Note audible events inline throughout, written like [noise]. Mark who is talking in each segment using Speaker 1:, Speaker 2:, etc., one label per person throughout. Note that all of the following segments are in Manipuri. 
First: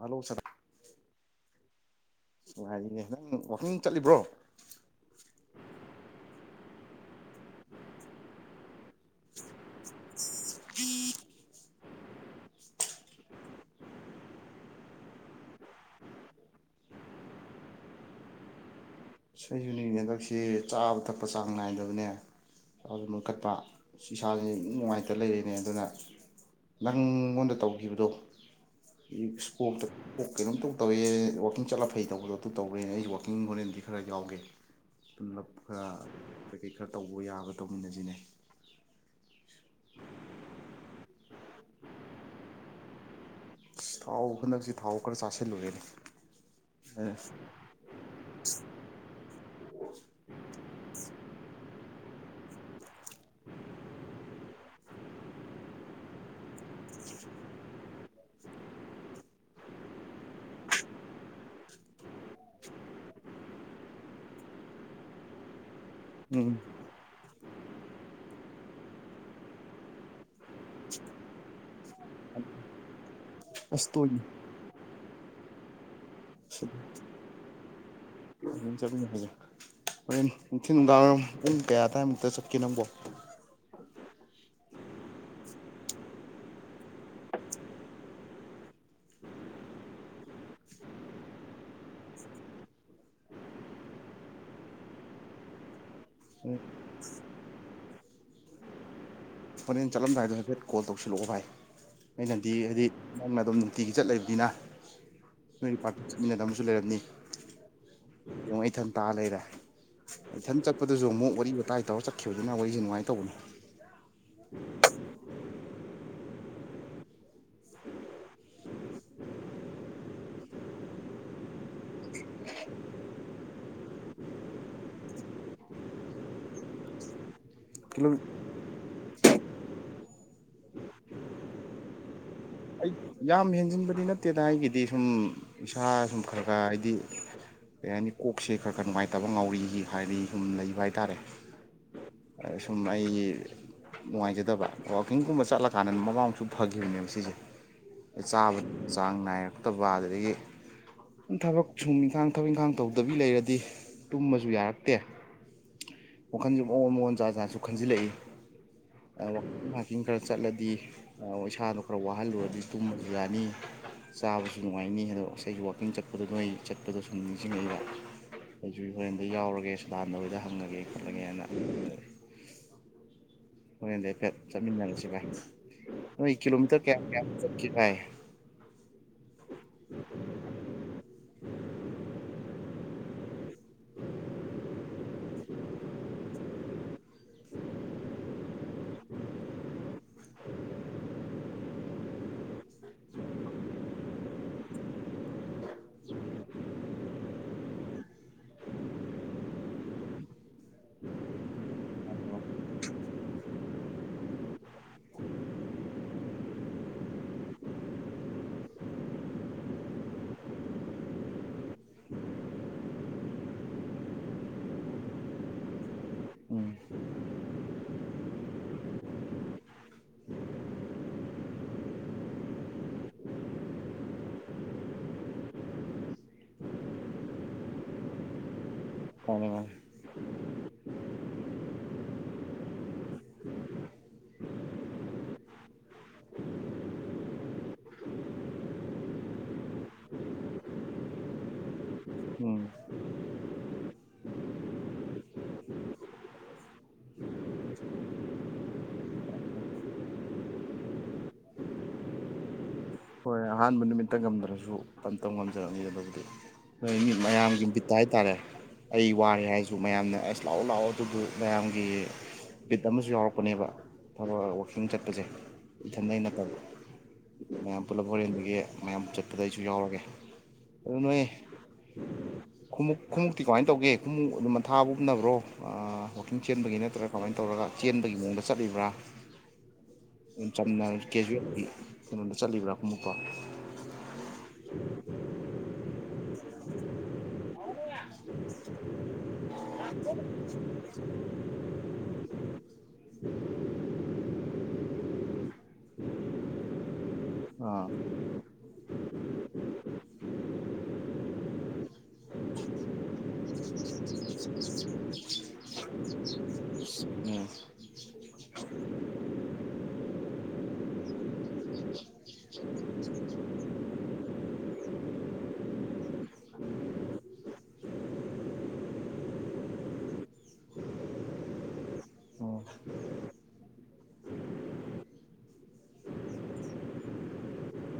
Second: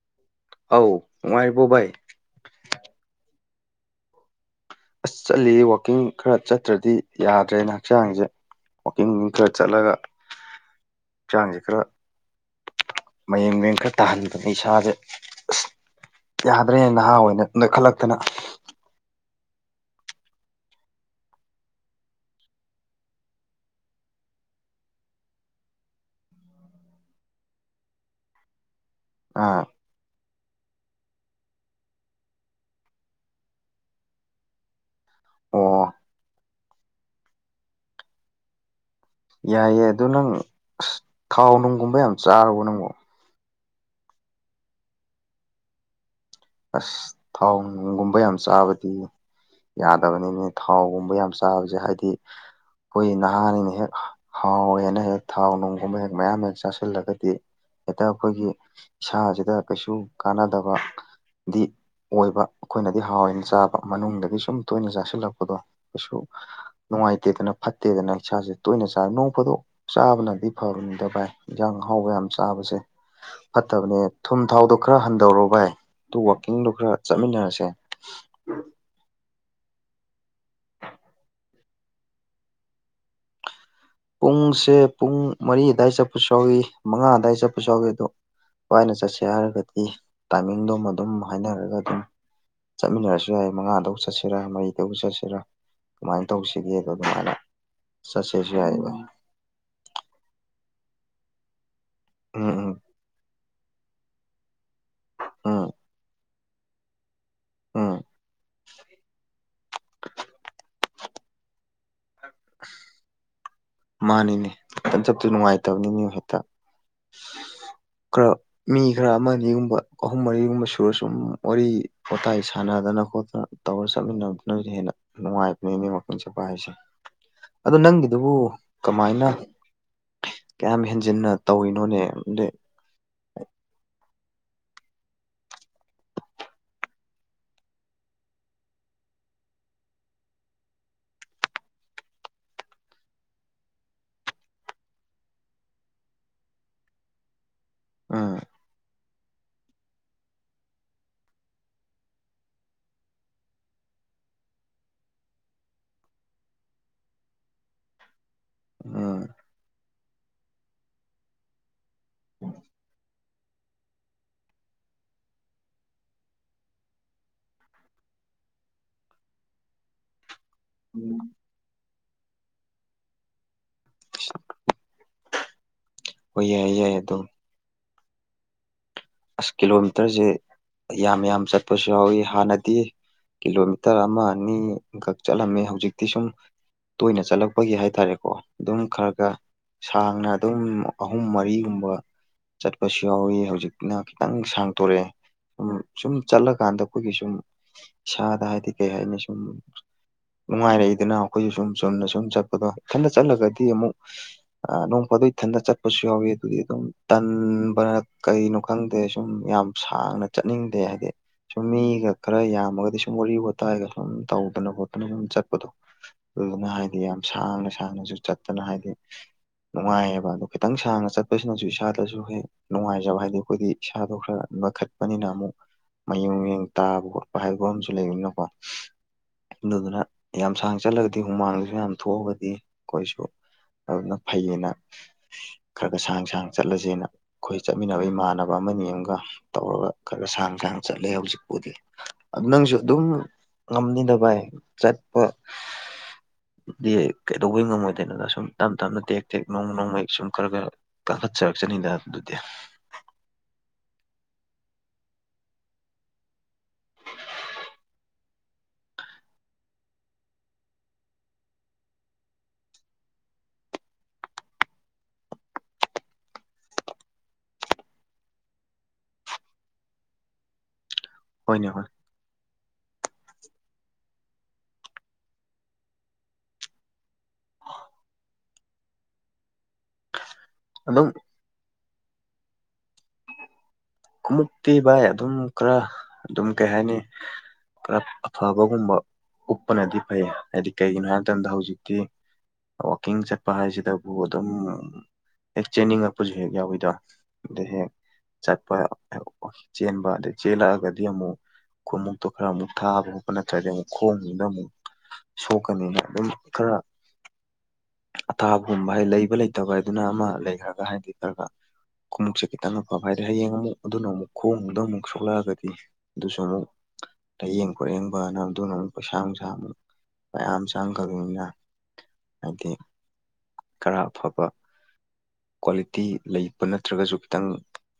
Speaker 1: ꯍꯂꯣ
Speaker 2: ꯑꯧ ꯅꯨꯡꯉꯥꯏꯔꯤꯕꯣ ꯚꯥꯏ
Speaker 1: ꯁꯉꯅꯦ ꯋꯥꯋꯥꯛꯀꯤꯡ ꯆꯠꯂꯤꯕ꯭ꯔꯣ
Speaker 2: ꯑꯁ ꯆꯠꯂꯤ ꯋꯥꯛꯀꯤꯡ ꯈꯔ ꯆꯠꯇ꯭ꯔꯗꯤ ꯌꯥꯗ꯭ꯔꯦꯅ ꯍꯛꯆꯥꯡꯁꯦ ꯋꯥꯋꯥꯛꯀꯤꯡ ꯡ ꯈꯔ ꯆꯠꯂꯒ ꯆꯥꯡꯖ ꯈꯔ ꯃꯌꯦꯡ ꯃꯡ ꯈꯔ ꯇꯥꯍꯟꯗꯅ ꯏꯁꯥꯁꯦ ꯑꯁ ꯌꯥꯗ꯭ꯔꯦ ꯅꯍꯥ ꯍ ꯑꯣꯏꯅ ꯑꯗ ꯈꯜꯂꯛꯇꯅ
Speaker 1: ꯏꯁꯩꯁꯨꯅꯦ ꯍꯟꯗꯛꯁ ꯆꯥꯕ ꯊꯛꯄ ꯆꯥꯡ ꯅꯥꯏꯗꯕꯅꯦ ꯃ ꯀꯠꯄ ꯏꯁꯥꯥꯁꯦ ꯅꯨꯡꯉꯥꯏꯇ ꯂꯩꯔꯤꯅꯦ ꯑꯗꯨꯅ ꯅꯪꯉꯣꯟꯗ ꯇꯧꯈꯤꯕꯗꯣ
Speaker 2: ꯑꯥ
Speaker 1: ꯏꯁꯄꯣꯛꯇ ꯀꯩꯅꯣꯝꯇꯧ ꯇꯧꯏꯦ ꯋꯥꯋꯀꯤꯡ ꯆꯠꯂ ꯐꯩ ꯇꯧꯕꯗꯣ ꯑꯗꯨ ꯇꯧꯔꯦꯅꯦ ꯑꯩꯁ ꯋꯥꯀꯤꯡ ꯍꯣꯔꯦꯟꯗꯤ ꯈꯔ ꯌꯥꯎꯒꯦ ꯄꯨꯝꯂꯞ
Speaker 2: ꯑꯣ
Speaker 1: ꯈꯔ ꯀꯩꯀꯩ ꯈꯔ ꯇꯧꯕ ꯌꯥꯕ ꯇꯧꯃꯤꯟꯅꯁꯤꯅꯦ
Speaker 2: ꯌꯥꯏꯌꯦꯦ ꯑꯗꯣ ꯅꯪ ꯑ ꯊꯥꯎ ꯅꯨꯡꯒꯨꯝꯕ ꯌꯥꯝ ꯆꯥꯔꯨꯔꯕꯣ ꯅꯪꯕꯣ
Speaker 1: ꯊꯥꯎ ꯍꯟꯗꯛꯁꯤ ꯊꯥꯎ ꯈꯔ ꯆꯥꯁꯤꯜꯂꯨꯔꯦꯅꯦ
Speaker 2: ꯑꯁ ꯊꯥꯎ ꯅꯨꯡꯒꯨꯝꯕ ꯌꯥꯝ ꯆꯥꯕꯗꯤ ꯌꯥꯗꯕꯅꯤꯅꯦ ꯊꯥꯎꯒꯨꯝꯕ ꯌꯥꯝ ꯆꯥꯕꯁꯦ ꯍꯥꯏ
Speaker 1: [unintelligible]
Speaker 2: ꯑꯩꯈꯣꯏ ꯅꯍꯥꯅꯤꯅ ꯍꯦꯛ ꯍꯥꯎꯋꯦꯅ ꯍꯦꯛ ꯊꯥꯎ ꯅꯨꯡꯒꯨꯝꯕ ꯍꯦꯛ ꯃꯌꯥꯝ ꯍꯦꯛ ꯆꯥꯁꯤꯜꯂꯒꯗꯤ ꯍꯦꯛꯇ ꯑꯩꯈꯣꯏꯒꯤ ꯏꯁꯥꯁꯤꯗ ꯀꯩꯁꯨ ꯀꯥꯟꯅꯗꯕ ꯗꯤ ꯑꯣꯏꯕ ꯑꯩꯈꯣꯏꯅꯗꯤ ꯍꯥꯎꯏꯅ ꯆꯥꯕ ꯃꯅꯨꯡꯗꯒꯤ ꯁꯨꯝ ꯇꯣꯏꯅ ꯆꯥꯁꯤꯜꯂꯛꯄꯗꯣ ꯀꯁꯨ
Speaker 1: ꯎꯝ
Speaker 2: ꯅꯨꯡꯉꯥꯏꯇ ꯐꯠꯇꯦꯗꯅ ꯐꯠꯇꯦꯗꯅ ꯏꯁꯥꯁꯦ ꯇꯣꯏꯅ ꯆꯥꯕ ꯅꯣꯡ ꯐꯗꯣꯛ ꯆꯥꯕꯅꯗꯤ ꯐꯕꯅꯤꯗ ꯚꯥꯏ ꯌꯦꯟꯖꯥꯡ ꯍꯥꯎꯕ ꯌꯥꯝ ꯁꯥꯕꯁꯦ
Speaker 1: ꯑꯁ
Speaker 2: ꯐꯠꯇꯕꯅꯦ
Speaker 1: ꯇꯣꯏꯅꯤ
Speaker 2: ꯊꯨꯝ ꯊꯥꯎꯗꯣ ꯈꯔ ꯍꯟꯊꯧꯔꯣ ꯚꯥꯏ ꯑꯗꯨ ꯋꯥꯛꯀꯤꯡꯗꯣ ꯈꯔ ꯆꯠꯃꯤꯟꯅꯔꯁꯦ
Speaker 1: ꯍ ꯆꯠ ꯑꯗꯨ ꯍꯥꯏꯖ ꯣꯔ ꯅꯨꯡꯊꯤꯟ ꯅꯨꯡꯗꯥꯡꯋꯥꯏꯝ ꯄꯨꯡ ꯀꯌꯥ ꯑꯗꯋꯥꯏꯃꯨꯛꯇ ꯆꯠꯀꯦ ꯅꯪꯕꯣ
Speaker 2: ꯄꯨꯡꯁꯦ ꯄꯨꯡ ꯃꯔꯤ ꯑꯗꯨꯋꯥꯏ ꯆꯠꯄꯁꯨ ꯌꯥꯎꯏ ꯃꯉꯥ ꯑꯗꯨꯋꯥꯏ ꯆꯠꯄꯁꯨ ꯌꯥꯎꯏ ꯑꯗꯣ ꯀꯏꯅ ꯆꯠꯁꯦ ꯍꯥꯏꯔꯒꯗꯤ ꯇꯥꯏꯃꯤꯡꯗꯣꯝ ꯑꯗꯨꯝ ꯍꯥꯏꯅꯔꯒ ꯑꯗꯨꯝ ꯆꯠꯃꯤꯟꯅꯔꯁꯨ ꯌꯥꯏ ꯃꯉꯥꯗꯕꯨ ꯆꯠꯁꯤꯔꯥ ꯃꯔꯤꯗꯧ ꯆꯠꯁꯤꯔꯥ ꯀꯃꯥꯏꯅ ꯇꯧꯁꯤꯒꯦꯗ ꯑꯗꯨꯃꯥꯏꯅ ꯆꯠꯁꯦꯁꯨ ꯌꯥꯏꯕ
Speaker 1: ꯍꯣꯔꯦꯟ ꯆꯠꯂꯝꯗꯥꯏꯗꯣ ꯍꯥꯏꯐꯦꯠ ꯀꯣꯜ ꯇꯧꯁꯤꯜꯂꯛꯑꯣ ꯚꯥꯏ
Speaker 2: ꯎꯝ
Speaker 1: ꯑꯩꯅꯗꯤ
Speaker 2: ꯎꯝ
Speaker 1: ꯍꯥꯏꯗꯤ ꯅꯪꯅ ꯑꯗꯨꯝ ꯅꯨꯡꯇꯤꯒꯤ ꯆꯠꯂꯕꯅꯤꯅ
Speaker 2: ꯎꯝ
Speaker 1: ꯅꯣꯏ ꯄꯥꯔꯇꯤ ꯆꯠꯃꯤꯟꯅꯗꯕꯨ ꯂꯩꯔꯝꯅꯤ
Speaker 2: ꯎꯝ
Speaker 1: ꯑꯗꯨ ꯏꯊꯟ ꯇꯥ ꯂꯩꯔꯦ ꯏꯊꯟ ꯆꯠꯄꯗꯁꯨ ꯑꯃꯨꯛ ꯋꯥꯔꯤ ꯋꯥꯇꯥꯏ ꯇꯧꯔ ꯆꯠꯄ ꯀꯈꯤꯕꯗꯨꯅ ꯑꯩꯈꯣꯏꯁꯦ ꯅꯨꯡꯉꯥꯏ ꯇꯧꯕꯅꯤ
Speaker 2: ꯃꯥꯅꯤꯅꯦꯟ ꯆꯞꯁꯨ ꯅꯨꯡꯉꯥꯏꯇꯕꯅꯤ ꯃꯤ ꯍꯦꯛꯇ ꯈꯔ ꯃꯤ ꯈꯔ ꯑꯃ ꯑꯅꯤꯒꯨꯝꯕ ꯑꯍꯨꯝ ꯃꯔꯤꯒꯨꯝꯕ ꯁꯨꯔ ꯁꯨꯝ ꯋꯥꯔꯤ ꯋꯥꯇꯥꯏ ꯁꯥꯟꯅꯗꯅ ꯐꯗꯅ ꯈꯣꯠꯇꯅ ꯇꯧꯔ ꯆꯠꯃꯤꯟꯅꯗꯨꯅꯁꯨ ꯍꯦꯟꯅ ꯅꯨꯡꯉꯥꯏꯕꯅꯦ ꯃꯤ ꯃꯪ ꯆꯠꯄ ꯍꯥꯏꯁꯦ
Speaker 1: [unintelligible]
Speaker 2: ꯑꯗꯨꯗꯣ ꯅꯪꯒꯤꯗꯨ ꯀꯃꯥꯏꯅ ꯀꯌꯥꯝ ꯍꯦꯟꯖꯤꯟꯅ ꯇꯧꯔꯤꯅꯣꯅꯦ
Speaker 1: ꯑꯩ ꯌꯥꯝ ꯍꯦꯟꯖꯤꯟꯕꯗꯤ ꯅꯠꯇꯦꯗ ꯑꯩꯒꯤꯗꯤ ꯁꯨꯝ ꯏꯁꯥ ꯁꯨꯝ ꯈꯔ ꯈꯔ ꯍꯥꯏꯗꯤ ꯀꯩ ꯍꯥꯏꯅꯤ ꯀꯣꯛꯁꯦ ꯈꯔ ꯈꯔ ꯅꯨꯡꯉꯥꯏꯇꯕ ꯉꯥꯎꯔꯤ ꯍꯥꯏꯔꯗꯤ ꯁꯨꯝ ꯂꯩꯕ ꯍꯥꯏꯇꯥꯔꯦ ꯑ ꯁꯨꯝ ꯑꯩ ꯅꯨꯡꯉꯥꯏꯖꯗꯕ ꯋꯥꯋꯥꯛꯀꯤꯡꯒꯨꯝꯕ ꯆꯠꯂꯀꯥꯟꯗ ꯃꯕꯥꯃꯁꯨ ꯐꯈꯤꯕꯅꯦꯕ ꯁꯤꯁꯦ
Speaker 2: ꯎꯝ
Speaker 1: ꯆꯥꯕ ꯆꯥꯡ ꯅꯥꯏꯔꯛꯇꯕ ꯑꯗꯨꯗꯒꯤ ꯊꯕꯛ ꯁꯨꯝ ꯏꯪꯈꯥꯡ ꯊꯕꯛ ꯏꯪꯈꯥꯡ ꯇꯧꯗꯕꯤ ꯂꯩꯔꯗꯤ ꯇꯨꯝꯃꯁꯨ ꯌꯥꯔꯛꯇꯦ ꯋꯥꯈꯟꯁꯨ ꯃꯑꯣꯣꯟ ꯃꯉꯣꯟ ꯆꯥꯖꯥꯁꯨ ꯈꯟꯖꯤꯜꯂꯛꯏ
Speaker 2: ꯎꯝ
Speaker 1: ꯍꯥꯏꯀꯤꯡ ꯈꯔ ꯆꯠꯂꯗꯤ ꯏꯁꯥꯗꯣ ꯈꯔ ꯋꯥꯍꯜꯂꯨꯔꯗꯤ ꯇꯨꯡ ꯌꯥꯅꯤ ꯆꯥꯕꯁꯨ ꯅꯨꯡꯉꯥꯏꯅꯤ ꯑꯗꯣ ꯉꯁꯥꯏꯒꯤ ꯋꯥꯛꯀꯤꯡ ꯆꯠꯄꯗꯣ ꯅꯣꯏ ꯆꯠꯄꯗ ꯁꯨꯝ ꯅꯤꯡꯁꯤꯡꯉꯕ ꯑꯩꯁꯨ ꯍꯣꯔꯦꯟꯗ ꯌꯥꯎꯔꯒꯦ ꯁꯗꯥꯟꯗꯣꯏꯗ ꯍꯪꯉꯒꯦ ꯈꯣꯠꯂꯒꯦ ꯍꯥꯏꯅ ꯈꯖꯒꯦ ꯍꯣꯔꯦꯟꯗꯤ ꯍꯥꯏꯐꯦꯠ ꯆꯠꯃꯤꯟꯅꯔꯁꯤ ꯚꯥꯏ
Speaker 2: ꯍꯣꯏ ꯌꯥꯏ
Speaker 1: ꯀꯤꯂꯣꯃꯤꯇꯔ
Speaker 2: ꯌꯥꯏ
Speaker 1: ꯀꯌꯥ
Speaker 2: ꯑꯗꯣ
Speaker 1: ꯀꯌꯥ ꯆ ꯀ
Speaker 2: ꯑꯁ ꯀꯤꯂꯣꯃꯤꯇꯔꯁꯦ ꯌꯥꯝ ꯌꯥꯝ ꯆꯠꯄꯁꯨ ꯌꯥꯎꯋꯤ ꯍꯥꯟꯅꯗꯤ ꯀꯤꯂꯣꯃꯤꯇꯔ ꯑꯃ ꯑꯅꯤꯈꯛ ꯆꯠꯂꯝꯃꯦ ꯍꯧꯖꯤꯛꯇꯤ ꯁꯨꯝ ꯇꯣꯏꯅ ꯆꯠꯂꯛꯄꯒꯤ ꯍꯥꯏ ꯇꯔꯦꯀꯣ ꯑꯗꯨꯝ ꯈꯔ ꯈꯔ ꯁꯥꯡꯅ ꯑꯗꯨꯝ ꯑꯍꯨꯝ ꯃꯔꯤꯒꯨꯝꯕ ꯆꯠꯄꯁꯨ ꯌꯥꯎꯋ ꯍꯧꯖꯤꯛ ꯅ ꯈꯤꯇꯪ ꯁꯥꯡꯇꯣꯔꯛꯑꯦ ꯁꯨꯝ ꯆꯠꯂꯀꯥꯟꯗ ꯑꯩꯈꯣꯏꯒꯤ ꯁꯨꯝ ꯏꯁꯥꯗ ꯍꯥꯏꯗꯤ ꯀꯩ ꯍꯥꯏꯅꯤ ꯁꯨꯝ ꯅꯨꯡꯉꯥꯏꯔꯛꯏꯗꯅ ꯑꯩꯈꯣꯏꯁꯨ ꯁꯨꯝ ꯆꯨꯝꯅ ꯁꯨꯝ ꯆꯠꯄꯗꯣ ꯏꯊꯟꯗ ꯆꯠꯂꯒꯗꯤ ꯑꯃꯨꯛ ꯅꯣꯡ ꯊꯟꯗ ꯆꯠ ꯄꯁꯨ ꯀ ꯈꯪꯗꯦ ꯁꯨꯝ ꯌꯥꯝ ꯁꯥꯡꯅ ꯆꯠꯅꯤꯡꯗꯦ ꯍꯥꯏꯗꯤ ꯁꯨꯝ ꯃꯤꯒ ꯈꯔ ꯌꯥꯝꯃꯒꯗꯤ ꯁꯨꯝ ꯋꯥꯔꯤ ꯋꯥꯇꯥꯏꯒ ꯁꯨꯝ ꯇꯧꯗꯅ ꯈꯣꯠꯇꯅ ꯑꯗꯨꯝ ꯆꯠꯄꯗꯣ ꯑꯗꯨꯅ
Speaker 1: ꯎꯝ
Speaker 2: ꯍꯥꯏꯗꯤ ꯌꯥꯝ ꯁꯥꯡꯅ ꯁꯥꯡꯅꯁꯨ ꯆꯠꯇꯅ ꯍꯥꯏꯗꯤ ꯅꯨꯡꯉꯥꯏꯌꯦꯕ ꯑꯗꯨ ꯈꯤꯇꯪ ꯁꯥꯡꯅ ꯆꯠꯄꯁꯤꯅꯁꯨ ꯏꯁꯥꯗꯁꯨ ꯍꯦꯛ ꯅꯨꯡꯉꯥꯏꯖꯕ ꯍꯥꯏꯗꯤ ꯑꯩꯈꯣꯏꯗꯤ ꯁꯥꯗ ꯈꯔ ꯃꯈꯠꯄꯅꯤꯅ ꯑꯃꯨꯛ ꯃꯌꯨꯡ ꯃꯌꯨꯡ ꯇꯥꯕ ꯈꯣꯠꯄ ꯍꯥꯏꯕ ꯑꯃꯁꯨ ꯂꯩꯕꯅꯤꯅꯀꯣ
Speaker 1: ꯑꯥ
Speaker 2: ꯑꯗꯨꯗꯨꯅ ꯌꯥꯝ ꯁꯥꯡ ꯆꯠꯂꯒꯗꯤ ꯍꯨꯃꯥꯡꯗꯨꯁꯨ ꯌꯥꯝ ꯊꯣꯛꯑꯒꯗꯤ ꯑꯩꯈꯣꯏꯁꯨ ꯑꯗꯨꯅ ꯐꯩꯌꯦꯅ ꯈꯔ ꯈꯔ ꯁꯥꯡ ꯁꯥꯡ ꯆꯠꯂꯁꯦꯅ ꯑꯩꯈꯣꯏ ꯆꯠꯃꯤꯟꯅꯕ ꯏꯃꯥꯟ ꯁꯥꯟꯅꯕ ꯑꯃꯅꯤ ꯑꯃꯒ ꯇꯧꯔꯒ ꯈꯔ ꯁꯥꯡ ꯁꯥꯡ ꯆꯠꯂꯦ ꯍꯧꯖꯤꯛꯄꯨꯗꯤ ꯑꯗꯨ
Speaker 1: ꯎꯝ
Speaker 2: ꯅꯪꯁꯨ ꯑꯗꯨꯝ ꯉꯝꯅꯤꯗꯕꯥꯏ ꯆꯠꯄ ꯀꯩꯗꯧꯕꯩ ꯉꯝꯃꯣꯏꯗꯣꯏꯅꯅ ꯁꯨꯝ ꯇꯞ ꯇꯞꯅ ꯇꯦꯛ ꯇꯦꯛ ꯅꯣꯡꯃ ꯅꯣꯡꯃꯒꯤ ꯁꯨꯝ ꯈꯔ ꯈꯔ ꯈꯠꯆ ꯍ ꯆꯅꯤꯗ ꯑꯗꯨꯗꯤ
Speaker 1: ꯍꯣꯏ ꯑꯍꯥꯟꯕ ꯅꯨꯃꯤꯠꯇ ꯉꯝꯗ꯭ꯔꯁꯨ ꯑꯝꯇꯧ ꯉꯝꯖꯔꯒꯦ ꯑꯗꯨꯗꯤ ꯍꯣꯏ ꯃꯤ ꯃꯌꯥꯝꯒꯤ ꯃꯤꯠꯇ ꯍꯥꯏꯇꯥꯔꯦ ꯑꯩ ꯋꯥꯔꯦ ꯍꯥꯏꯁꯨ ꯃꯌꯥꯝꯅ ꯑꯁ ꯂꯥꯛꯑꯣ ꯂꯥꯛꯑꯣ ꯑꯗꯨꯕꯨ ꯃꯌꯥꯝꯒꯤ ꯄꯤꯠ ꯑꯃꯁꯨ ꯌꯥꯎꯔꯛꯄꯅꯦꯕ ꯊꯕꯛ ꯋꯥꯛꯀꯤꯡ ꯆꯠꯄꯁꯦ ꯏꯊꯟꯗꯩꯅꯠꯇꯕ ꯃꯌꯥꯝ ꯄꯨꯂꯞ ꯍꯣꯔꯦꯟꯗꯒꯤ ꯃꯌꯥꯝ ꯆꯠꯄꯗ ꯑꯩꯁꯨ ꯌꯥꯎꯔꯒꯦ
Speaker 2: ꯍꯅꯦ ꯍ
Speaker 1: ꯈꯣꯡꯃꯨꯞ ꯈꯣꯡꯃꯨꯇꯤ ꯀꯃꯥꯏꯅ ꯇꯧꯒꯦ ꯈꯣꯡꯃꯨꯞ ꯑꯗꯨꯝ ꯃꯟꯊꯥꯕ ꯎꯞꯅꯕ꯭ꯔꯣ ꯋꯥꯛꯀꯤꯡ ꯆꯦꯟꯕꯒꯤ ꯅꯠꯇ꯭ꯔꯥ ꯀꯃꯥꯏꯅ ꯇꯧꯔ ꯃꯑꯣ ꯆꯠꯕ ꯆꯝꯅ
Speaker 2: ꯑꯗꯨꯝ
Speaker 1: ꯀꯦꯖꯦꯜꯒꯤ ꯀꯩꯅꯣꯗ ꯆꯠꯂꯤꯕ꯭ꯔꯥ ꯑꯃꯨꯛꯀꯣ
Speaker 2: ꯀꯃꯛꯇꯤ ꯚꯏ ꯑꯗꯨꯝ ꯈꯔ ꯑꯗꯨꯝ ꯀꯩ ꯍꯥꯏꯅꯤ ꯈꯔ ꯑꯐꯕꯒꯨꯝꯕ ꯎꯞꯄꯅꯗꯤ ꯐꯩ ꯍꯥꯏꯗꯤ ꯀꯩꯒꯤꯅꯣ ꯍꯥꯏꯕ ꯃꯇꯝꯗ ꯍꯧꯖꯤꯛꯇꯤ ꯋꯥꯀꯤꯡ ꯆꯠꯄ ꯍꯥꯏꯁꯤꯗꯕꯨ ꯑꯗꯨꯝ ꯑꯦꯛ ꯆꯦꯟꯅꯤꯡꯉꯛꯄꯁꯨ ꯍꯦꯛ ꯌꯥꯎꯋꯤꯗꯣ ꯑꯗꯩ
Speaker 1: ꯑꯥ
Speaker 2: ꯍꯦꯛ ꯆꯠ ꯆꯦꯟꯕ ꯑꯗ ꯆꯦꯜꯂꯛꯑꯒꯗꯤ ꯑꯃꯨꯛ ꯈꯣꯡꯃꯨꯛꯇꯨ ꯈꯔ ꯑꯃꯨꯛ ꯊꯥꯕ ꯈꯣꯠꯄ ꯅꯠꯇ꯭ꯔꯗꯤ ꯑꯃꯨꯛ ꯈꯣꯡꯉꯨꯅ ꯑꯃꯨꯛ ꯁꯣꯛꯀꯅꯤꯅ ꯑꯗꯨꯝ ꯈꯔ
Speaker 1: ꯎꯝ
Speaker 2: ꯑꯊꯥꯕꯒꯨꯝꯕ ꯍꯥꯏ ꯂꯩꯕ ꯂꯩꯇꯕ ꯍꯥꯏꯗꯨꯅ ꯑꯃ ꯂꯩꯈ꯭ꯔꯒ ꯍꯥꯏꯗꯤ ꯈꯔꯒ ꯀꯃꯨꯛꯁꯦ ꯀꯇꯪ ꯑꯐꯥꯕ ꯑꯃꯨꯛ ꯑꯗꯨꯅ ꯑꯃꯨꯛ ꯈꯣꯡꯗ ꯑꯃꯨꯛ ꯁꯣꯛꯂꯛꯑꯒꯗꯤ ꯑꯗꯨꯁꯨ ꯑꯃꯨꯛ ꯂꯥꯏꯌꯦꯡ ꯈꯣꯠꯌꯦꯡꯕꯅ ꯑꯗꯨꯅ ꯑꯃꯨꯛ ꯄꯩꯁꯥ ꯅꯨꯡꯁꯥ ꯑꯃꯨꯛ ꯃꯌꯥꯝ ꯆꯪꯈ꯭ꯔꯕꯅꯤꯅ
Speaker 1: ꯎꯝ
Speaker 2: ꯍꯥꯏꯗꯤ ꯈꯔ ꯑꯐꯕ ꯀ꯭ꯋꯥꯂꯤꯇꯤ ꯂꯩꯕ ꯅꯠꯇ꯭ꯔꯒꯁꯨ ꯈꯤꯇꯪ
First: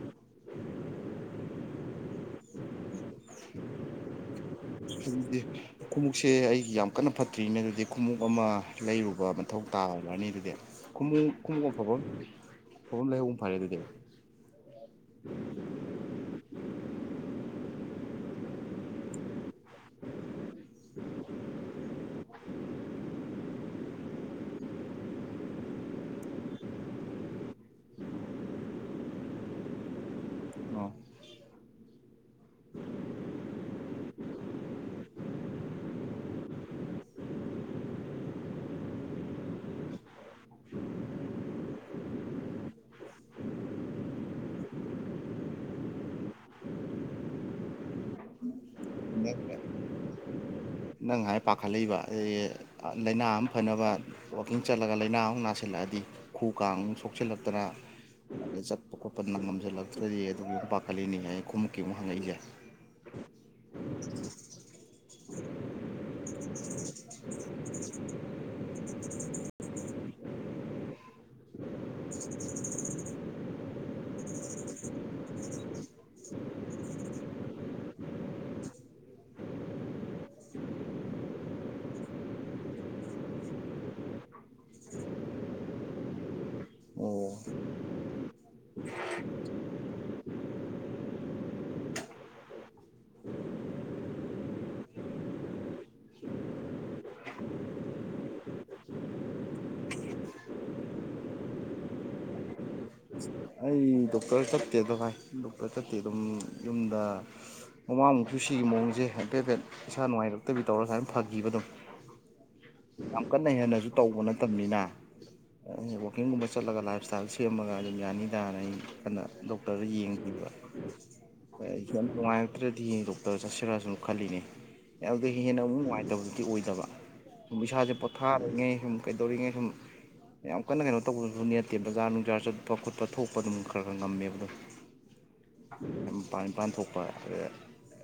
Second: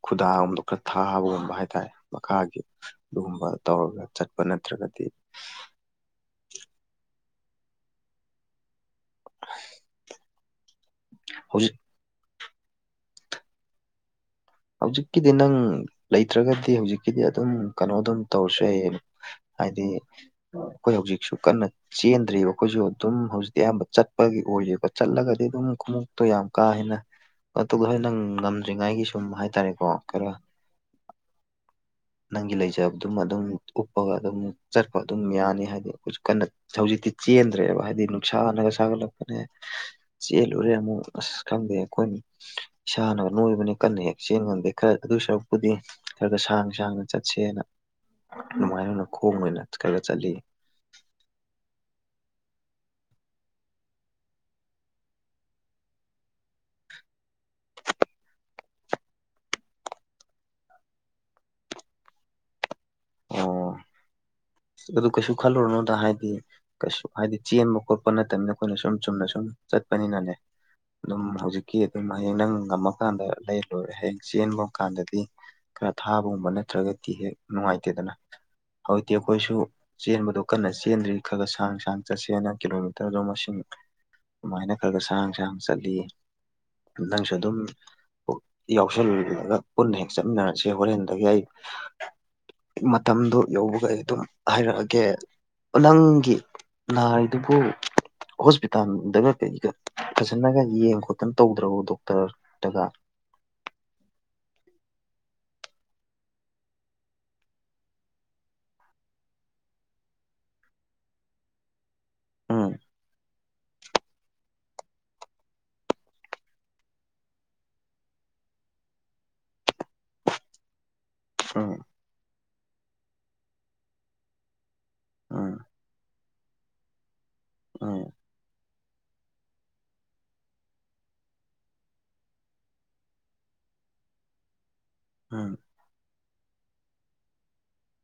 Speaker 2: ꯈꯨꯗꯥꯒꯨꯝꯕ ꯈꯔ ꯊꯥꯕꯒꯨꯝꯕ ꯍꯥꯏꯇꯥꯔꯦ ꯃꯈꯥꯒꯤ ꯑꯗꯨꯒꯨꯝꯕ ꯇꯧꯔꯒ ꯆꯠꯄ ꯅꯠꯇ꯭ꯔꯒ ꯗꯤ
Speaker 1: ꯑꯗꯨꯗꯤ ꯈꯣꯡꯎꯞꯁꯦ ꯑꯩꯒꯤ ꯌꯥꯝ ꯀꯟꯅ ꯐꯠꯇ꯭ꯔꯤꯅꯦ ꯑꯗꯨꯗꯤ ꯈꯣꯡꯎꯞ ꯑꯃ ꯂꯩꯔꯨꯕ ꯃꯊꯧ ꯇꯥꯕꯅꯤ ꯑꯗꯨꯗꯤ ꯈꯃꯨ ꯈꯃꯨ
Speaker 2: ꯍꯧꯖꯤꯛ
Speaker 1: ꯑꯐꯕ ꯑꯐꯕ ꯂꯩꯍꯧꯕ ꯐꯔꯦ ꯑꯗꯨꯗꯤ
Speaker 2: ꯍꯧꯖꯤꯛꯀꯤꯗꯤ ꯅꯪ ꯂ ꯂꯩ ꯅꯠꯇ꯭ꯔꯒꯗꯤ ꯍꯧꯖꯤꯛꯀꯤꯗꯤ ꯑꯗꯨꯝ ꯀꯩꯅꯣ ꯑꯗꯨꯝ ꯇꯧꯔꯁꯨ ꯌꯥ ꯍꯥꯏꯗꯤ ꯑꯩꯈꯣꯏ ꯍꯧꯖꯤꯛ ꯁꯨ ꯀꯟꯅ ꯆꯦꯟꯗ꯭ꯔꯤꯕ ꯑꯩꯈꯣꯏꯁꯨ ꯑꯗꯨꯝ ꯍꯧꯖꯤꯛꯇꯤ ꯑꯌꯥꯝꯕ ꯆꯠꯄꯒꯤ ꯑꯣꯏꯌꯦꯕ ꯆꯠꯂꯒꯗꯤ ꯑꯗꯨꯝ ꯈꯣꯡꯎꯞꯇꯣꯏ ꯌꯥꯝ ꯀꯥ ꯍꯦꯟꯅ ꯑꯗꯨꯗ ꯍꯣꯏ ꯅꯪ ꯉꯝꯗ꯭ꯔꯤꯉꯩꯒꯤ ꯁꯨꯝ ꯇꯔꯈ ꯋꯥꯔ
Speaker 1: ꯑꯣ [inaudible]
Speaker 2: ꯅꯪꯒꯤ ꯂꯩꯖꯕ ꯑꯗꯨꯝ ꯑꯗꯨꯝ ꯎꯞꯄꯒ ꯑꯗꯨꯝ ꯆꯠꯄ ꯑꯗꯨꯝ ꯌꯥꯅꯤ ꯍꯥꯏꯗꯤ ꯑꯩꯈꯣꯏ ꯀꯟꯅ ꯍꯧꯖꯤꯛꯇꯤ ꯆꯦꯟꯗ꯭ꯔꯦꯕ ꯍꯥꯏꯗꯤ ꯅꯨꯡꯁꯥꯅꯒ ꯁꯥꯒꯠꯂꯛꯄꯅꯦ ꯆꯦꯜꯂꯨꯔꯦ ꯑꯃꯨꯛ ꯑꯁ ꯈꯪꯗꯦꯏ ꯁꯥꯅꯒꯅꯣꯏꯕꯅꯦ ꯀ ꯆꯦꯟ ꯉꯝꯗꯦ ꯈꯔ ꯑꯗꯨ ꯁꯔꯨꯛꯄꯨꯗꯤ ꯈꯔꯗ ꯁꯥꯡ ꯁꯥꯡꯅ ꯆꯠꯁꯦꯅ ꯑꯗꯨꯃꯥꯏꯅ ꯑꯣꯏꯅ ꯈꯣꯡ ꯑꯣꯏꯅ ꯈꯔ ꯈ ꯆꯠꯂꯤ
Speaker 1: ꯅꯪ ꯍꯥꯏ ꯄꯥꯈꯠꯂꯛꯏꯕ ꯑꯩ ꯂꯥꯏꯅꯥ ꯑꯃ ꯐꯅꯕ ꯋꯥꯛꯀꯤꯡ ꯆꯠꯂꯒ ꯂꯥꯏꯅꯥ ꯑꯃꯨꯛ ꯅꯥꯁꯤꯜꯂꯛꯑ ꯍꯥꯏꯗꯤ ꯈꯨ ꯀꯥꯡ ꯁꯣꯛꯆꯤꯜꯂꯛꯇꯅ ꯑ ꯆꯠꯄ ꯈꯣꯠꯄ ꯅꯪ ꯉꯝꯁꯤꯜꯂꯛꯇ꯭ꯔꯗꯤ ꯑꯗꯨꯒꯤ ꯄꯥꯈꯠꯂꯤꯅꯤ ꯍꯥꯏ ꯈꯨꯣꯡꯃꯛꯀꯤ ꯑꯃꯨꯛ ꯍꯪꯉꯛꯏꯁꯦ
Speaker 2: ꯑꯣ ꯑꯗꯨ ꯀꯩꯁꯨ ꯈꯜꯂꯨꯔꯨꯅꯨꯗ ꯍꯥꯏꯗꯤ ꯀꯩꯁꯨ ꯍꯥꯏꯗꯤ ꯆꯦꯟꯕ ꯈꯣꯠꯄ ꯅꯠꯇꯕꯅꯤꯅ ꯑꯩꯈꯣꯏꯅ ꯁꯨꯝ ꯆꯨꯝꯅ ꯁꯨꯝ ꯆꯠꯄꯅꯤꯅ ꯂꯩ ꯑꯗꯨꯝ ꯍꯧꯖꯤꯛꯀꯤ ꯑꯗꯨꯝ ꯍꯌꯦꯡ ꯅꯪ ꯉꯝꯃꯀꯥꯟꯗ ꯂꯩ ꯂꯣꯏꯔꯦ ꯍꯌꯦꯡ ꯆꯦꯟꯕ ꯀꯥꯟꯗꯗꯤ ꯈꯔ ꯊꯥꯕꯒꯨꯝꯕ ꯅꯠꯇ꯭ꯔꯒꯗꯤ ꯍꯦꯛ ꯅꯨꯡꯉꯥꯏꯇꯦꯗꯅ ꯍꯧꯖꯤꯛꯇꯤ ꯑꯩꯈꯣꯏꯁꯨ ꯆꯦꯟꯕꯗ ꯀꯟꯅ ꯆꯦꯟꯗ꯭ꯔꯤ ꯈ ꯈ ꯁꯥꯡ ꯁꯥꯡ ꯆꯠꯁꯦꯅ ꯀꯤꯂꯣꯃꯤꯇꯔꯗꯣ ꯃꯁꯤꯡ
Speaker 1: ꯎꯝ
Speaker 2: ꯑꯗꯨꯃꯥꯏꯅ ꯈꯔ ꯈꯔ ꯁꯔꯥꯡ ꯁꯍꯥꯡ ꯆꯠꯂꯤ ꯅꯪꯁꯨ
Speaker 1: ꯑꯣ
Speaker 2: ꯑꯗꯨꯝ ꯌꯥꯎꯁꯜꯂꯂꯒ ꯄꯨꯟꯅ ꯍꯦꯛ ꯆꯠꯃꯤꯟꯅꯔꯁꯦ ꯍꯣꯔꯦꯟꯗꯒꯤ ꯑꯩ ꯃꯇꯝꯗꯨꯣ ꯌꯧꯕꯒ ꯑꯩ ꯑꯗꯨꯝ ꯍꯥꯏꯔꯛꯑꯒꯦ ꯅꯪꯒꯤ ꯅꯥꯔꯤꯗꯨꯕꯨ ꯍꯣꯁꯄꯤꯇꯥꯜꯗꯒ ꯀꯩꯒ ꯐꯖꯅꯒ ꯌꯦꯡ ꯈꯣꯠꯇꯅ ꯇꯧꯗ꯭ꯔꯕ ꯗꯣꯛꯇꯔꯗꯒ
Speaker 1: ꯑꯩ ꯗꯣꯛꯇꯔ ꯆꯠꯇꯦꯗꯚꯥꯏ ꯗꯣꯛꯇꯔ ꯆꯠꯇꯦ ꯑꯗꯨꯝ ꯌꯨꯝꯗ ꯃꯃꯥ ꯃꯨꯁꯨ ꯁꯤꯒꯤ ꯃꯑꯣꯡꯁꯦ ꯍꯥꯏꯐꯦ ꯍꯥꯏꯐꯦꯠ ꯏꯁꯥ ꯅꯨꯡꯉꯥꯏꯔꯛꯇꯕꯤ ꯇꯧꯔꯒ ꯁꯨꯃꯥꯏꯅ ꯐꯈꯤꯕ ꯑꯗꯨꯝ
Speaker 2: ꯎꯝ
Speaker 1: ꯌꯥꯝ ꯀꯟꯅ ꯍꯦꯟꯅꯁꯨ ꯇꯧꯕ ꯅꯠꯇꯕꯅꯤꯅ ꯑꯩ ꯋꯥꯛꯀꯤꯡꯒꯨꯝꯕ ꯆꯠꯂꯒ ꯂꯥꯏꯞ ꯏꯁꯇꯥꯏꯜ ꯁꯦꯝꯃꯒ ꯑꯗꯨꯝ ꯌꯥꯅꯤ ꯇꯥꯔꯅ ꯑꯩ ꯀꯅ ꯗꯣꯛꯇꯔꯗ ꯌꯦꯡꯈꯤꯕ ꯍ
Speaker 2: ꯎꯝ
Speaker 1: ꯑꯩ ꯌꯥꯝ ꯅꯨꯡꯉꯥꯏ ꯅꯠꯇ꯭ꯔꯗꯤ ꯍꯌꯦꯡ ꯗꯣꯛꯇꯔ ꯆꯠꯁꯤꯔꯁꯨ ꯑꯃ ꯈꯜꯂꯤꯅꯦ ꯑꯗꯨꯗ
Speaker 2: ꯎꯝ
Speaker 1: ꯍꯦꯟꯅ ꯑꯃꯨꯛ ꯅꯨꯡꯉꯥꯏꯇꯕꯗꯨꯗꯤ ꯑꯣꯏꯗꯕ ꯏꯁꯩꯥꯁꯦ
Speaker 2: ꯎꯝ
Speaker 1: ꯄꯣꯊꯥꯔꯤꯉꯩ ꯁꯨꯝ ꯀꯩꯗꯧꯔꯤꯉꯩ ꯁꯨꯝ ꯌꯥꯝ ꯀꯟꯅ ꯀꯩꯅꯣ ꯇꯧꯕꯁꯨ ꯅꯦꯠꯇꯦ ꯕꯖꯥꯔ ꯅꯨꯡꯖꯥꯔ ꯆꯠꯄ ꯈꯣꯠꯄ ꯊꯣꯛꯄ ꯑꯗꯨꯝ ꯈ ꯈꯔ ꯈꯔ
Speaker 2: ꯎꯝ
Speaker 1: ꯉꯝꯃꯦꯕꯗꯣꯄꯥꯟ ꯏꯄꯥꯟ ꯊꯣꯛꯄ ꯑ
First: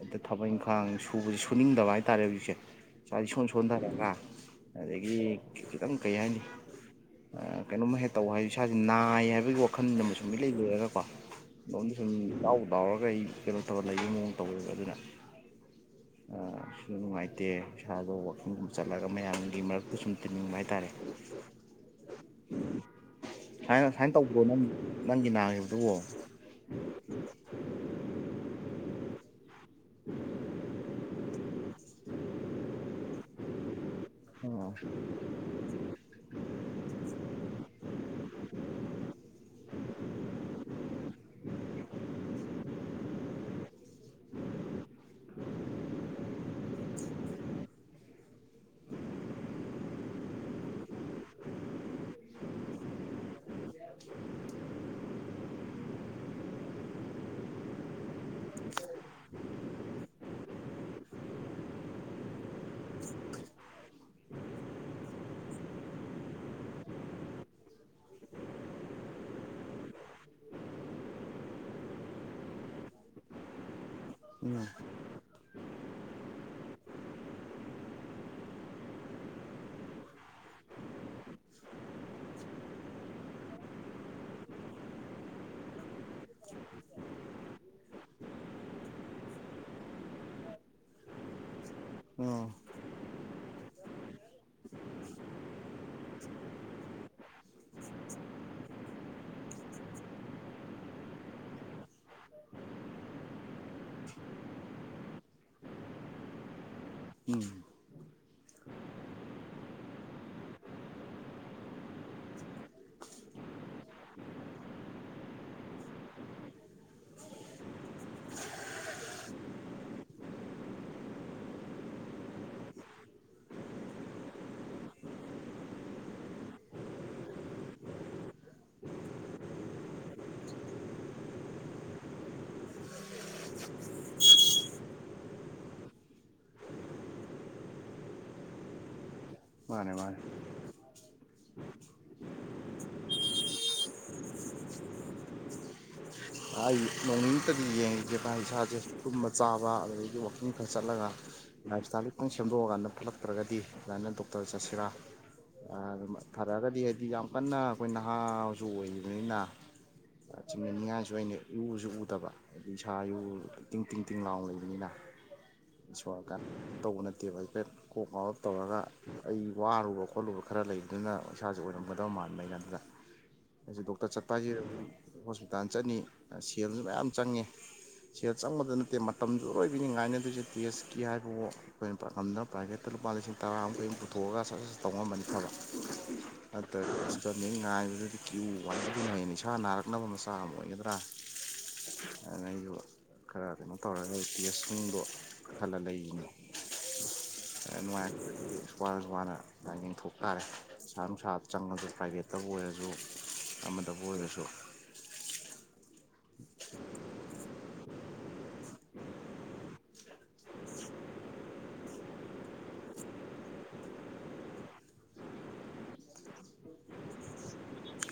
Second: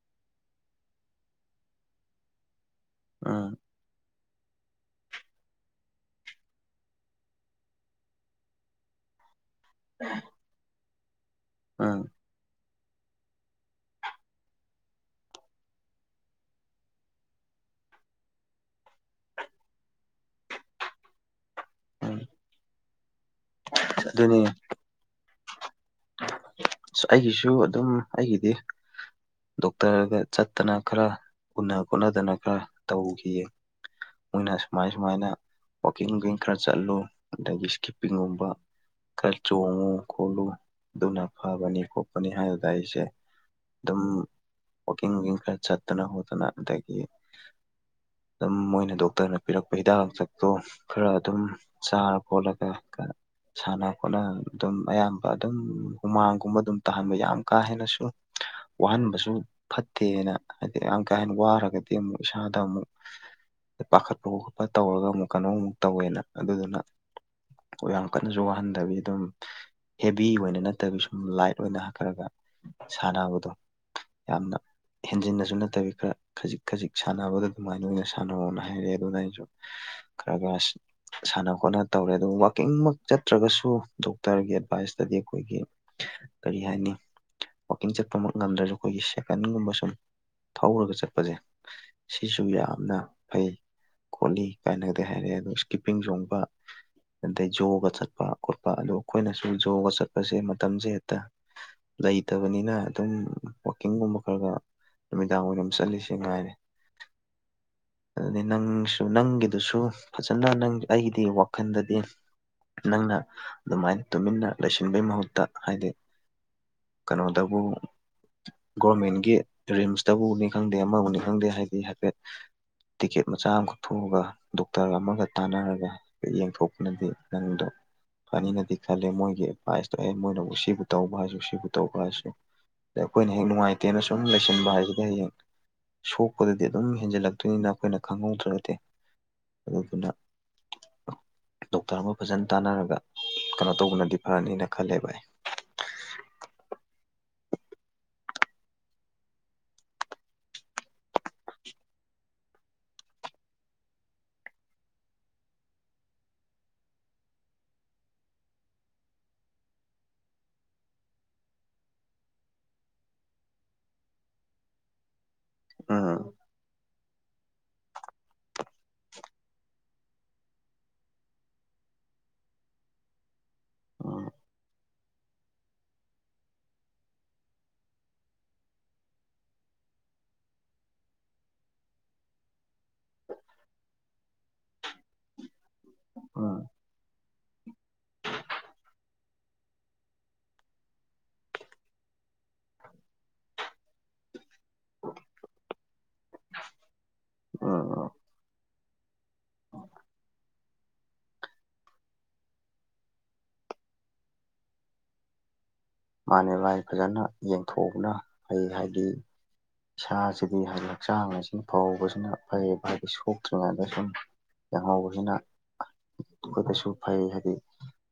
Speaker 1: ꯑꯗ ꯊꯕꯛ ꯏꯪꯈꯥꯡ ꯁꯨꯕꯁꯦ ꯁꯨꯅꯤꯡꯗꯕ ꯍꯥꯏꯇꯥꯔꯦ ꯍꯧꯖꯤꯛꯁꯦ ꯆꯗꯤ ꯁꯣꯟ
Speaker 2: ꯎꯝ
Speaker 1: ꯁꯣꯟꯊꯔꯒ ꯑꯗꯒꯤ ꯈꯤꯇꯪ ꯀꯩ ꯍꯥꯏꯅꯤ ꯀꯩꯅꯣꯃ ꯍꯦꯛ ꯇꯧ ꯍꯥꯏ ꯏꯁꯥꯁꯦ ꯅꯥꯏ ꯍꯥꯏꯕꯒꯤ ꯋꯥꯈꯜ ꯑꯃ ꯁꯃꯤꯠ ꯂꯩ ꯂꯣꯏꯔꯒꯀꯣ ꯑꯗꯣꯝꯗꯤ
Speaker 2: ꯎꯝ
Speaker 1: ꯁꯨꯝ ꯂꯎꯗꯥꯎꯔꯒ ꯑꯩ ꯀꯩꯅꯣ ꯇꯧꯔ ꯂꯩꯕꯒꯤ ꯃꯑꯣꯡ ꯇꯧꯋꯦꯕ ꯑꯗꯨꯅ ꯁꯤꯁꯨ ꯅꯨꯡꯉꯥꯏꯇꯦ ꯏꯁꯥꯗꯣ ꯋꯥꯛꯀꯤꯡꯒꯨꯝꯕ ꯆꯠꯂꯒ ꯃꯌꯥꯝꯒꯤ ꯃꯔꯛꯇꯨ ꯁꯨꯝ ꯇꯤꯟꯅꯤꯡꯕ ꯍꯥꯏꯇꯥꯔꯦ ꯎ
Speaker 2: ꯎꯝ
Speaker 1: ꯁꯨꯃꯥꯏꯅ ꯁꯨꯃꯥꯏꯅ
Speaker 2: ꯑꯗꯨꯅꯤ
Speaker 1: ꯇꯧꯕꯗꯣ ꯅꯪ ꯅꯪꯒꯤ ꯥꯡꯉꯤꯕꯗꯨꯕꯣ
Speaker 2: ꯑꯩꯒꯤꯁꯨ ꯑꯗꯨꯝ ꯑꯩꯒꯤꯗꯤ ꯗꯣꯛꯇꯔꯒ ꯆꯠꯇꯅ ꯈꯔ ꯎꯅ ꯈꯣꯠꯅꯗꯅ ꯈꯔ ꯇꯧꯈꯤꯌꯦ ꯎ
Speaker 1: ꯑꯣ
Speaker 2: ꯁꯃꯥꯏ ꯁꯨꯃꯥꯏꯅ ꯋꯥꯋꯥꯛꯀꯤꯡ ꯋꯀꯤꯡ ꯈꯔ ꯆꯠꯂꯨ ꯑꯗꯒꯤ ꯏꯁꯀꯤꯞꯄꯤꯡꯒꯨꯝꯕ ꯈꯔ ꯆꯣꯡꯉꯨ ꯈꯣꯂꯨꯗꯨꯅ ꯐꯕꯅꯤ ꯈꯣꯠꯄꯅꯤ ꯍꯥꯏꯕꯗ ꯑꯩꯁꯦ ꯑꯗꯨꯝ ꯋꯥꯋꯀꯤꯡ ꯋꯀꯤꯡ ꯈꯔ ꯆꯠꯇꯅ ꯈꯣꯠꯇꯅ ꯑꯗꯒꯤ
Speaker 1: ꯎ
Speaker 2: ꯑꯗꯨꯝ ꯃꯣꯏꯅ ꯗꯣꯛꯇꯔꯅ ꯄꯤꯔꯛꯄ ꯍꯤꯗꯥꯛ ꯂꯥꯡꯊꯛꯇꯣ ꯈꯔ ꯑꯗꯨꯝ ꯆꯥꯔ ꯈꯣꯠꯂꯒ ꯁꯥꯟꯅ ꯈꯣꯠꯅ ꯑꯗꯨꯝ ꯑꯌꯥꯝꯕ ꯑꯗꯨꯝ ꯍꯨꯃꯥꯡꯒꯨꯝꯕ ꯑꯗꯨꯝ ꯇꯥꯍꯟꯕ ꯌꯥꯝ ꯀꯥ ꯍꯦꯟꯅꯁꯨ ꯋꯥꯍꯟꯕꯁꯨ ꯐꯠꯇꯦꯅ ꯑꯪꯀꯅ ꯋꯥꯔꯒꯗꯤ ꯑꯃꯨꯛ ꯏꯁꯥꯗ ꯑꯃꯨꯛ ꯄꯥꯈꯠꯄ ꯈꯣꯈꯠꯄ ꯇꯧꯔꯒ ꯑꯃꯨꯛ ꯀꯩꯅꯣꯃꯨꯛ ꯇꯧꯋꯦꯅ ꯑꯗꯨꯗꯨꯅ ꯌꯥꯝ ꯀꯟꯅꯁꯨ ꯋꯥꯍꯟꯗꯕꯤ ꯑꯗꯨꯝ ꯍꯦꯚ ꯑꯣꯏꯅ ꯠꯇꯕꯤ ꯁꯨꯝ ꯂꯥꯏꯠ ꯑꯣꯏꯅ ꯍꯥꯞꯀꯠꯂꯒ ꯁꯥꯟꯅꯕꯗꯣ ꯌꯥꯝꯅ ꯍꯦꯟꯖꯤꯟꯅꯁꯨ ꯅꯠꯇꯕꯤ ꯈꯔ ꯈꯖꯤꯛ ꯈꯖꯤꯛ ꯁꯥꯟꯅꯕꯗ ꯑꯗꯨꯃꯥꯏꯅ ꯑꯣꯏꯅ ꯁꯥꯟꯅꯣꯅ ꯍꯥꯏꯔꯛꯑꯦ ꯑꯗꯨꯅ ꯑꯩꯁꯨ ꯈꯔ ꯈꯔ ꯁꯥꯟꯅ ꯈꯣꯠꯅ ꯇꯧꯔꯦ ꯑꯗꯨꯒ ꯋꯥꯋꯥꯛꯀꯤꯡꯃꯛ ꯆꯠꯇ꯭ꯔꯒꯁꯨ ꯗꯣꯛꯇꯔꯒꯤ ꯑꯦꯗꯚꯥꯏꯁ ꯗꯤ ꯑꯩꯈꯣꯏꯒꯤ ꯀꯔꯤ ꯍꯥꯏꯅꯤ ꯋꯥꯋꯀꯤꯡ ꯆꯠꯄꯃꯛ ꯉꯟꯗ꯭ꯔꯁꯨ ꯑꯩꯈꯣꯏꯒꯤ ꯁꯦꯀꯟꯒꯨꯝꯕ ꯁꯨꯝ ꯊꯧꯔꯒ ꯆꯠꯄꯁꯦ ꯁꯤꯁꯨ
Speaker 1: ꯑꯣ
Speaker 2: ꯌꯥꯝꯅ ꯐꯩ ꯈꯣꯠꯂꯤ ꯀꯥꯏꯅꯒꯗꯤ ꯍꯥꯏꯔꯛꯑꯦ ꯑꯗꯣ ꯏꯁꯀꯤꯞꯄꯤꯡ ꯆꯣꯡꯕ ꯑꯗꯩ ꯌꯣꯒ ꯆꯠꯄ ꯈꯣꯠꯄ ꯑꯗꯨꯗ ꯑꯩꯈꯣꯏꯅꯁꯨ ꯌꯣꯒ ꯆꯠꯄꯁꯦ ꯃꯇꯝꯁꯦ ꯍꯦꯛꯇ ꯂꯩꯇꯕꯅꯤꯅ ꯑꯗꯨꯝ ꯋꯥꯋꯀꯤꯡꯒꯨꯝꯕ ꯈꯔ ꯈ ꯅꯨꯃꯤꯗꯥꯡ ꯋꯥꯏꯔꯝ ꯆꯠꯂꯤꯁꯦ ꯉꯥꯏꯔꯦ
Speaker 1: ꯎꯝ
Speaker 2: ꯑꯗꯨꯗꯤ ꯅꯪꯁꯨ ꯅꯪꯒꯤꯗꯨꯁꯨ ꯐꯖꯅ ꯅꯪ ꯑꯩꯒꯤꯗꯤ ꯋꯥꯈꯜꯗꯗꯤ ꯅꯪꯅ ꯑꯗꯨꯃꯥꯏꯅ ꯇꯨꯃꯤꯟꯅ ꯂꯩꯁꯤꯟꯕꯩ ꯃꯍꯨꯠꯇ ꯍꯥꯏꯗꯤ ꯀꯩꯅꯣꯗꯕꯨ ꯒꯣꯔꯃꯦꯟꯒꯤ ꯔꯤꯝꯁꯇꯕꯨꯅꯤ ꯈꯪꯗꯦ ꯑꯃꯕꯨꯅꯤ ꯈꯪꯗꯦ ꯍꯥꯏꯗꯤ ꯍꯥꯏꯐꯦꯠ ꯇꯤꯀꯦꯠ ꯃꯆꯥ ꯑꯃꯈꯛ ꯊꯣꯛꯣꯛꯑꯒ ꯗꯣꯛꯇꯔ ꯑꯃꯒ ꯇꯥꯟꯅꯔꯒ ꯌꯦꯡꯊꯣꯛꯄꯅꯗꯤ ꯅꯪꯗꯣ ꯐꯅꯤꯅꯗꯤ ꯈꯜꯂꯦ ꯃꯣꯏꯒꯤ ꯑꯦꯗꯚꯥꯏꯁꯇꯣ ꯑꯦ ꯃꯣꯏꯅꯕꯨ ꯁꯤꯕꯨ ꯇꯧꯕ ꯍꯥꯏꯁꯨ ꯁꯤꯕꯨ ꯇꯧꯕ ꯍꯥꯏꯁꯨ ꯗ ꯑꯩꯈꯣꯏꯅ ꯍꯦꯛ ꯅꯨꯡꯉꯥꯏꯇꯦꯅ ꯁꯨꯝ ꯂꯩꯁꯤꯟꯕ ꯍꯥꯏꯁꯤꯗ ꯍꯌꯦꯡ ꯁꯣꯛꯄꯗꯗꯤ ꯑꯗꯨꯝ ꯍꯦꯟꯖꯜꯂꯛꯇꯣꯏꯅꯤꯅ ꯑꯩꯈꯣꯏꯅ ꯈꯪꯍꯧꯗ꯭ꯔ ꯅꯠꯇꯦ
Speaker 1: ꯃꯥꯅꯦ ꯃꯥꯅꯦ
Speaker 2: ꯗꯣꯛꯇꯔ ꯑꯃ ꯐꯖꯅ ꯇꯥꯟꯅꯔꯒ ꯀꯩꯅꯣ ꯇꯧꯕꯅꯗꯤ ꯐꯔꯅꯤꯅ ꯈꯜꯂꯦꯕ ꯑꯩ
Speaker 1: ꯑꯩ ꯅꯣꯡꯅꯤꯡꯇꯗꯤ ꯌꯦꯡꯉꯒꯦ ꯃꯥ ꯏꯁꯥꯁꯦ ꯇꯨꯝꯕ ꯆꯥꯕ ꯑꯗꯨꯗꯒꯤ ꯋꯥꯛꯀꯤꯡ ꯈꯔ ꯆꯠꯂꯒ ꯂꯥꯏꯞ ꯏꯁꯇꯥꯏꯜ ꯈꯤꯇꯪ ꯁꯦꯝꯗꯣꯛꯑꯀꯥꯟꯗ ꯊꯣꯛꯠꯂꯛꯇ꯭ꯔꯒꯗꯤ ꯑꯗꯨꯃꯥꯏꯅ ꯗꯣꯛꯇꯔ ꯆꯠꯁꯤꯔꯥ ꯐꯔꯛꯑꯒꯗꯤ ꯍꯥꯏꯗꯤ ꯌꯥꯝ ꯀꯟꯅ ꯑꯩꯈꯣꯏ ꯅꯍꯥꯁꯨ ꯑꯣꯏꯔꯤꯕꯅꯤꯅ ꯃꯤꯅꯤ ꯑꯗꯨꯗ ꯑꯩꯅ ꯏꯨꯁꯨ ꯎꯗꯕ ꯍꯥꯏ ꯏꯁꯥ ꯌꯨ ꯇꯤꯡ ꯇꯤꯡ ꯇꯤꯡ ꯂꯥꯎꯅ ꯂꯩꯕꯅꯤꯅ
Speaker 2: ꯎꯝ
Speaker 1: ꯁꯔꯀꯥ ꯇꯧꯕ ꯅꯠꯇꯦꯕ ꯍꯥꯏꯐꯦꯠ ꯀꯣꯛ ꯉꯥꯎꯔꯞ ꯇꯧꯔꯒ ꯑꯩ ꯋꯥꯔꯨꯕ ꯈꯣꯠꯂꯨꯕ ꯈꯔ ꯂꯩꯕꯗꯨꯅ ꯏꯁꯥꯥꯁ ꯑꯣꯏꯅꯝ ꯃꯥꯟꯕꯩꯅ ꯗꯇ
Speaker 2: ꯎꯝ
Speaker 1: ꯆꯠ ꯍ ꯆꯠꯅꯤ ꯁꯦꯜꯁꯨ ꯃꯌꯥꯝ ꯆꯪꯉꯦ ꯁꯦꯜ ꯆꯪꯕꯗ ꯅꯠꯇꯦ ꯃꯇꯝꯗꯨꯔꯣꯏꯕꯤꯅꯤ ꯉꯥꯏꯅꯗꯣꯏꯁꯦ ꯇꯦꯁꯀꯤ ꯍꯥꯏꯕꯕꯨ ꯑꯩꯈꯣꯏꯅ ꯄꯗꯝꯗ ꯄ꯭ꯔꯥꯏꯚꯦꯠꯇ ꯂꯩ ꯂꯨꯄꯥ ꯂꯤꯁꯤꯡ ꯇꯔꯥꯃꯨꯛꯩꯨ ꯄꯨꯊꯣꯛꯑꯒ ꯁꯛꯁꯦꯁ ꯇꯧꯉꯝꯃꯅꯤ ꯐꯕ
Speaker 2: ꯎꯝ
Speaker 1: ꯅꯠꯇ꯭ꯔꯒꯗ ꯃꯤ ꯉꯥꯏ ꯑꯗꯨꯗꯤ ꯀ꯭ꯌꯨ ꯋꯥꯗꯨꯗꯤ ꯍꯩꯅ ꯏꯁꯥ ꯅꯥꯔꯛꯅꯕ ꯃꯆꯥꯛ ꯑꯃ ꯑꯣꯏꯒꯗ꯭ꯔꯥ ꯑ ꯈꯔ ꯀꯩꯅꯣ ꯇꯧꯔꯒꯗꯤ ꯇꯦꯁꯁꯤꯡꯗꯣ ꯀ ꯍꯜꯂꯒ ꯂꯩꯔꯤꯅꯦ
Speaker 2: ꯎꯝ
Speaker 1: ꯅꯨꯡꯉꯥꯏ ꯁ ꯋꯥꯅꯁꯨ ꯋꯥꯅ ꯂꯥꯏ ꯌꯦꯡꯊꯣꯛ ꯇꯥꯔꯦ ꯏꯁꯁꯥ ꯅꯨꯡꯁꯥ ꯆꯪꯉꯁꯨ ꯄꯥꯏꯒꯠ ꯍꯦꯠꯇꯕꯨ ꯑꯣꯏꯔꯁꯨ ꯑꯃꯗꯕꯨ ꯑꯣꯏꯔꯁꯨ
Speaker 2: ꯃꯥꯅꯦ ꯃꯥꯥꯏ ꯐꯖꯅ ꯌꯦꯡꯊꯣꯛꯎꯅ ꯑꯩ ꯍꯥꯏꯗꯤ ꯏꯁꯥꯁꯤꯗꯤ ꯍꯥꯏꯗꯤ ꯍꯛꯆꯥꯡ ꯑꯁꯤꯅ ꯐꯧꯕꯕꯁꯤꯅ ꯐꯩꯌꯦꯕ ꯍꯥꯏꯗꯤ ꯁꯣꯛꯇ꯭ꯔꯤꯉꯩꯗ ꯁꯨꯝ ꯆꯥꯛꯍꯥꯎꯕꯁꯤꯅ ꯑꯩꯈꯣꯏ ꯀꯁꯨ ꯐꯩ ꯍꯥꯏꯗꯤ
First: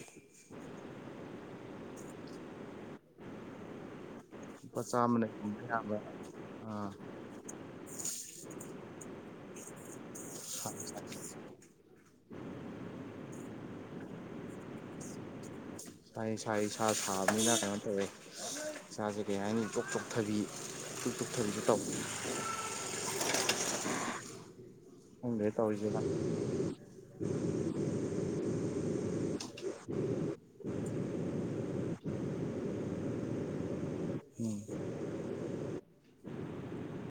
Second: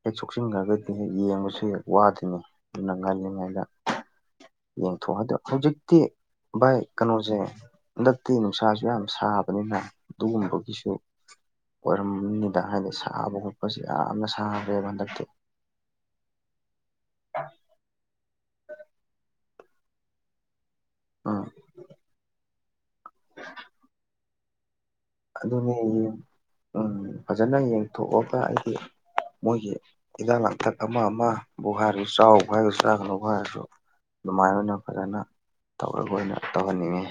Speaker 2: ꯍꯦꯛ ꯁꯣꯛꯆꯟꯈ꯭ꯔꯒꯗꯤ ꯍꯦꯛ ꯌꯦꯡꯕꯁꯨ ꯍꯦꯛ ꯋꯥꯗꯣꯏꯅꯤ ꯅꯪꯒꯜꯅꯤꯉꯥꯏꯗ
Speaker 1: ꯂꯨꯄꯥ ꯆꯥꯝꯃꯅ
Speaker 2: ꯌꯦꯡꯊꯣꯛꯑꯗꯣ
Speaker 1: ꯍꯤꯡꯕ ꯌꯥꯕ
Speaker 2: ꯍꯧꯖꯤꯛꯇꯤ ꯚꯥꯏ
Speaker 1: ꯑꯥ
Speaker 2: ꯀꯩꯅꯣꯁꯦ ꯍꯟꯗꯛꯇꯤ ꯅꯨꯡꯁꯥꯁꯨ ꯌꯥꯝ ꯁꯥꯕ ꯅ ꯑꯗꯨꯒꯨꯝꯕꯒꯤꯁꯨ ꯑꯣꯏꯔꯝ ꯗ ꯍꯥꯏꯗꯤ ꯁꯥꯕ ꯈꯣꯠꯄꯁꯤ ꯌꯥꯝꯅ ꯁꯥꯈ꯭ꯔꯦꯕ ꯍꯟꯗꯛꯇꯤ
Speaker 1: ꯏꯁ ꯏꯁ ꯏꯁ ꯁꯥꯕꯅꯤꯅ ꯀꯩꯅꯣ ꯇꯧꯋꯦ ꯏꯁꯥꯁꯦ ꯀꯩ ꯍꯥꯏꯅꯤ ꯀꯣꯛ ꯇꯣꯛꯊꯕꯤ ꯌꯨꯇꯨꯞ
Speaker 2: ꯎꯝ
Speaker 1: ꯊ ꯇ
Speaker 2: [inaudible]
Speaker 1: ꯈꯪꯗ꯭ꯔꯦ
Speaker 2: ꯑꯗꯨꯅꯦ
Speaker 1: ꯇꯧꯔꯤꯁꯦ
Speaker 2: ꯐꯖꯅ ꯌꯦꯡꯊꯣꯛꯑꯒ ꯑꯩꯗꯤ ꯃꯣꯏꯒꯤ ꯍꯤꯗꯥꯛ ꯂꯥꯡꯊꯛ ꯑꯃ ꯑꯃꯕꯨ ꯍꯥꯏꯔꯁꯨ ꯆꯥꯎꯕ ꯍꯥꯏꯔꯒꯁꯨ ꯆꯥꯒꯅꯧꯕ ꯍꯥꯏꯔꯁꯨ
Speaker 1: ꯎꯝ
Speaker 2: ꯑꯗꯨꯃꯥꯏꯅ ꯑꯣꯏꯅ ꯐꯖꯅ ꯇꯧꯔꯒ ꯑꯣꯏꯅ ꯇꯧꯍꯟꯅꯤꯡꯉꯤ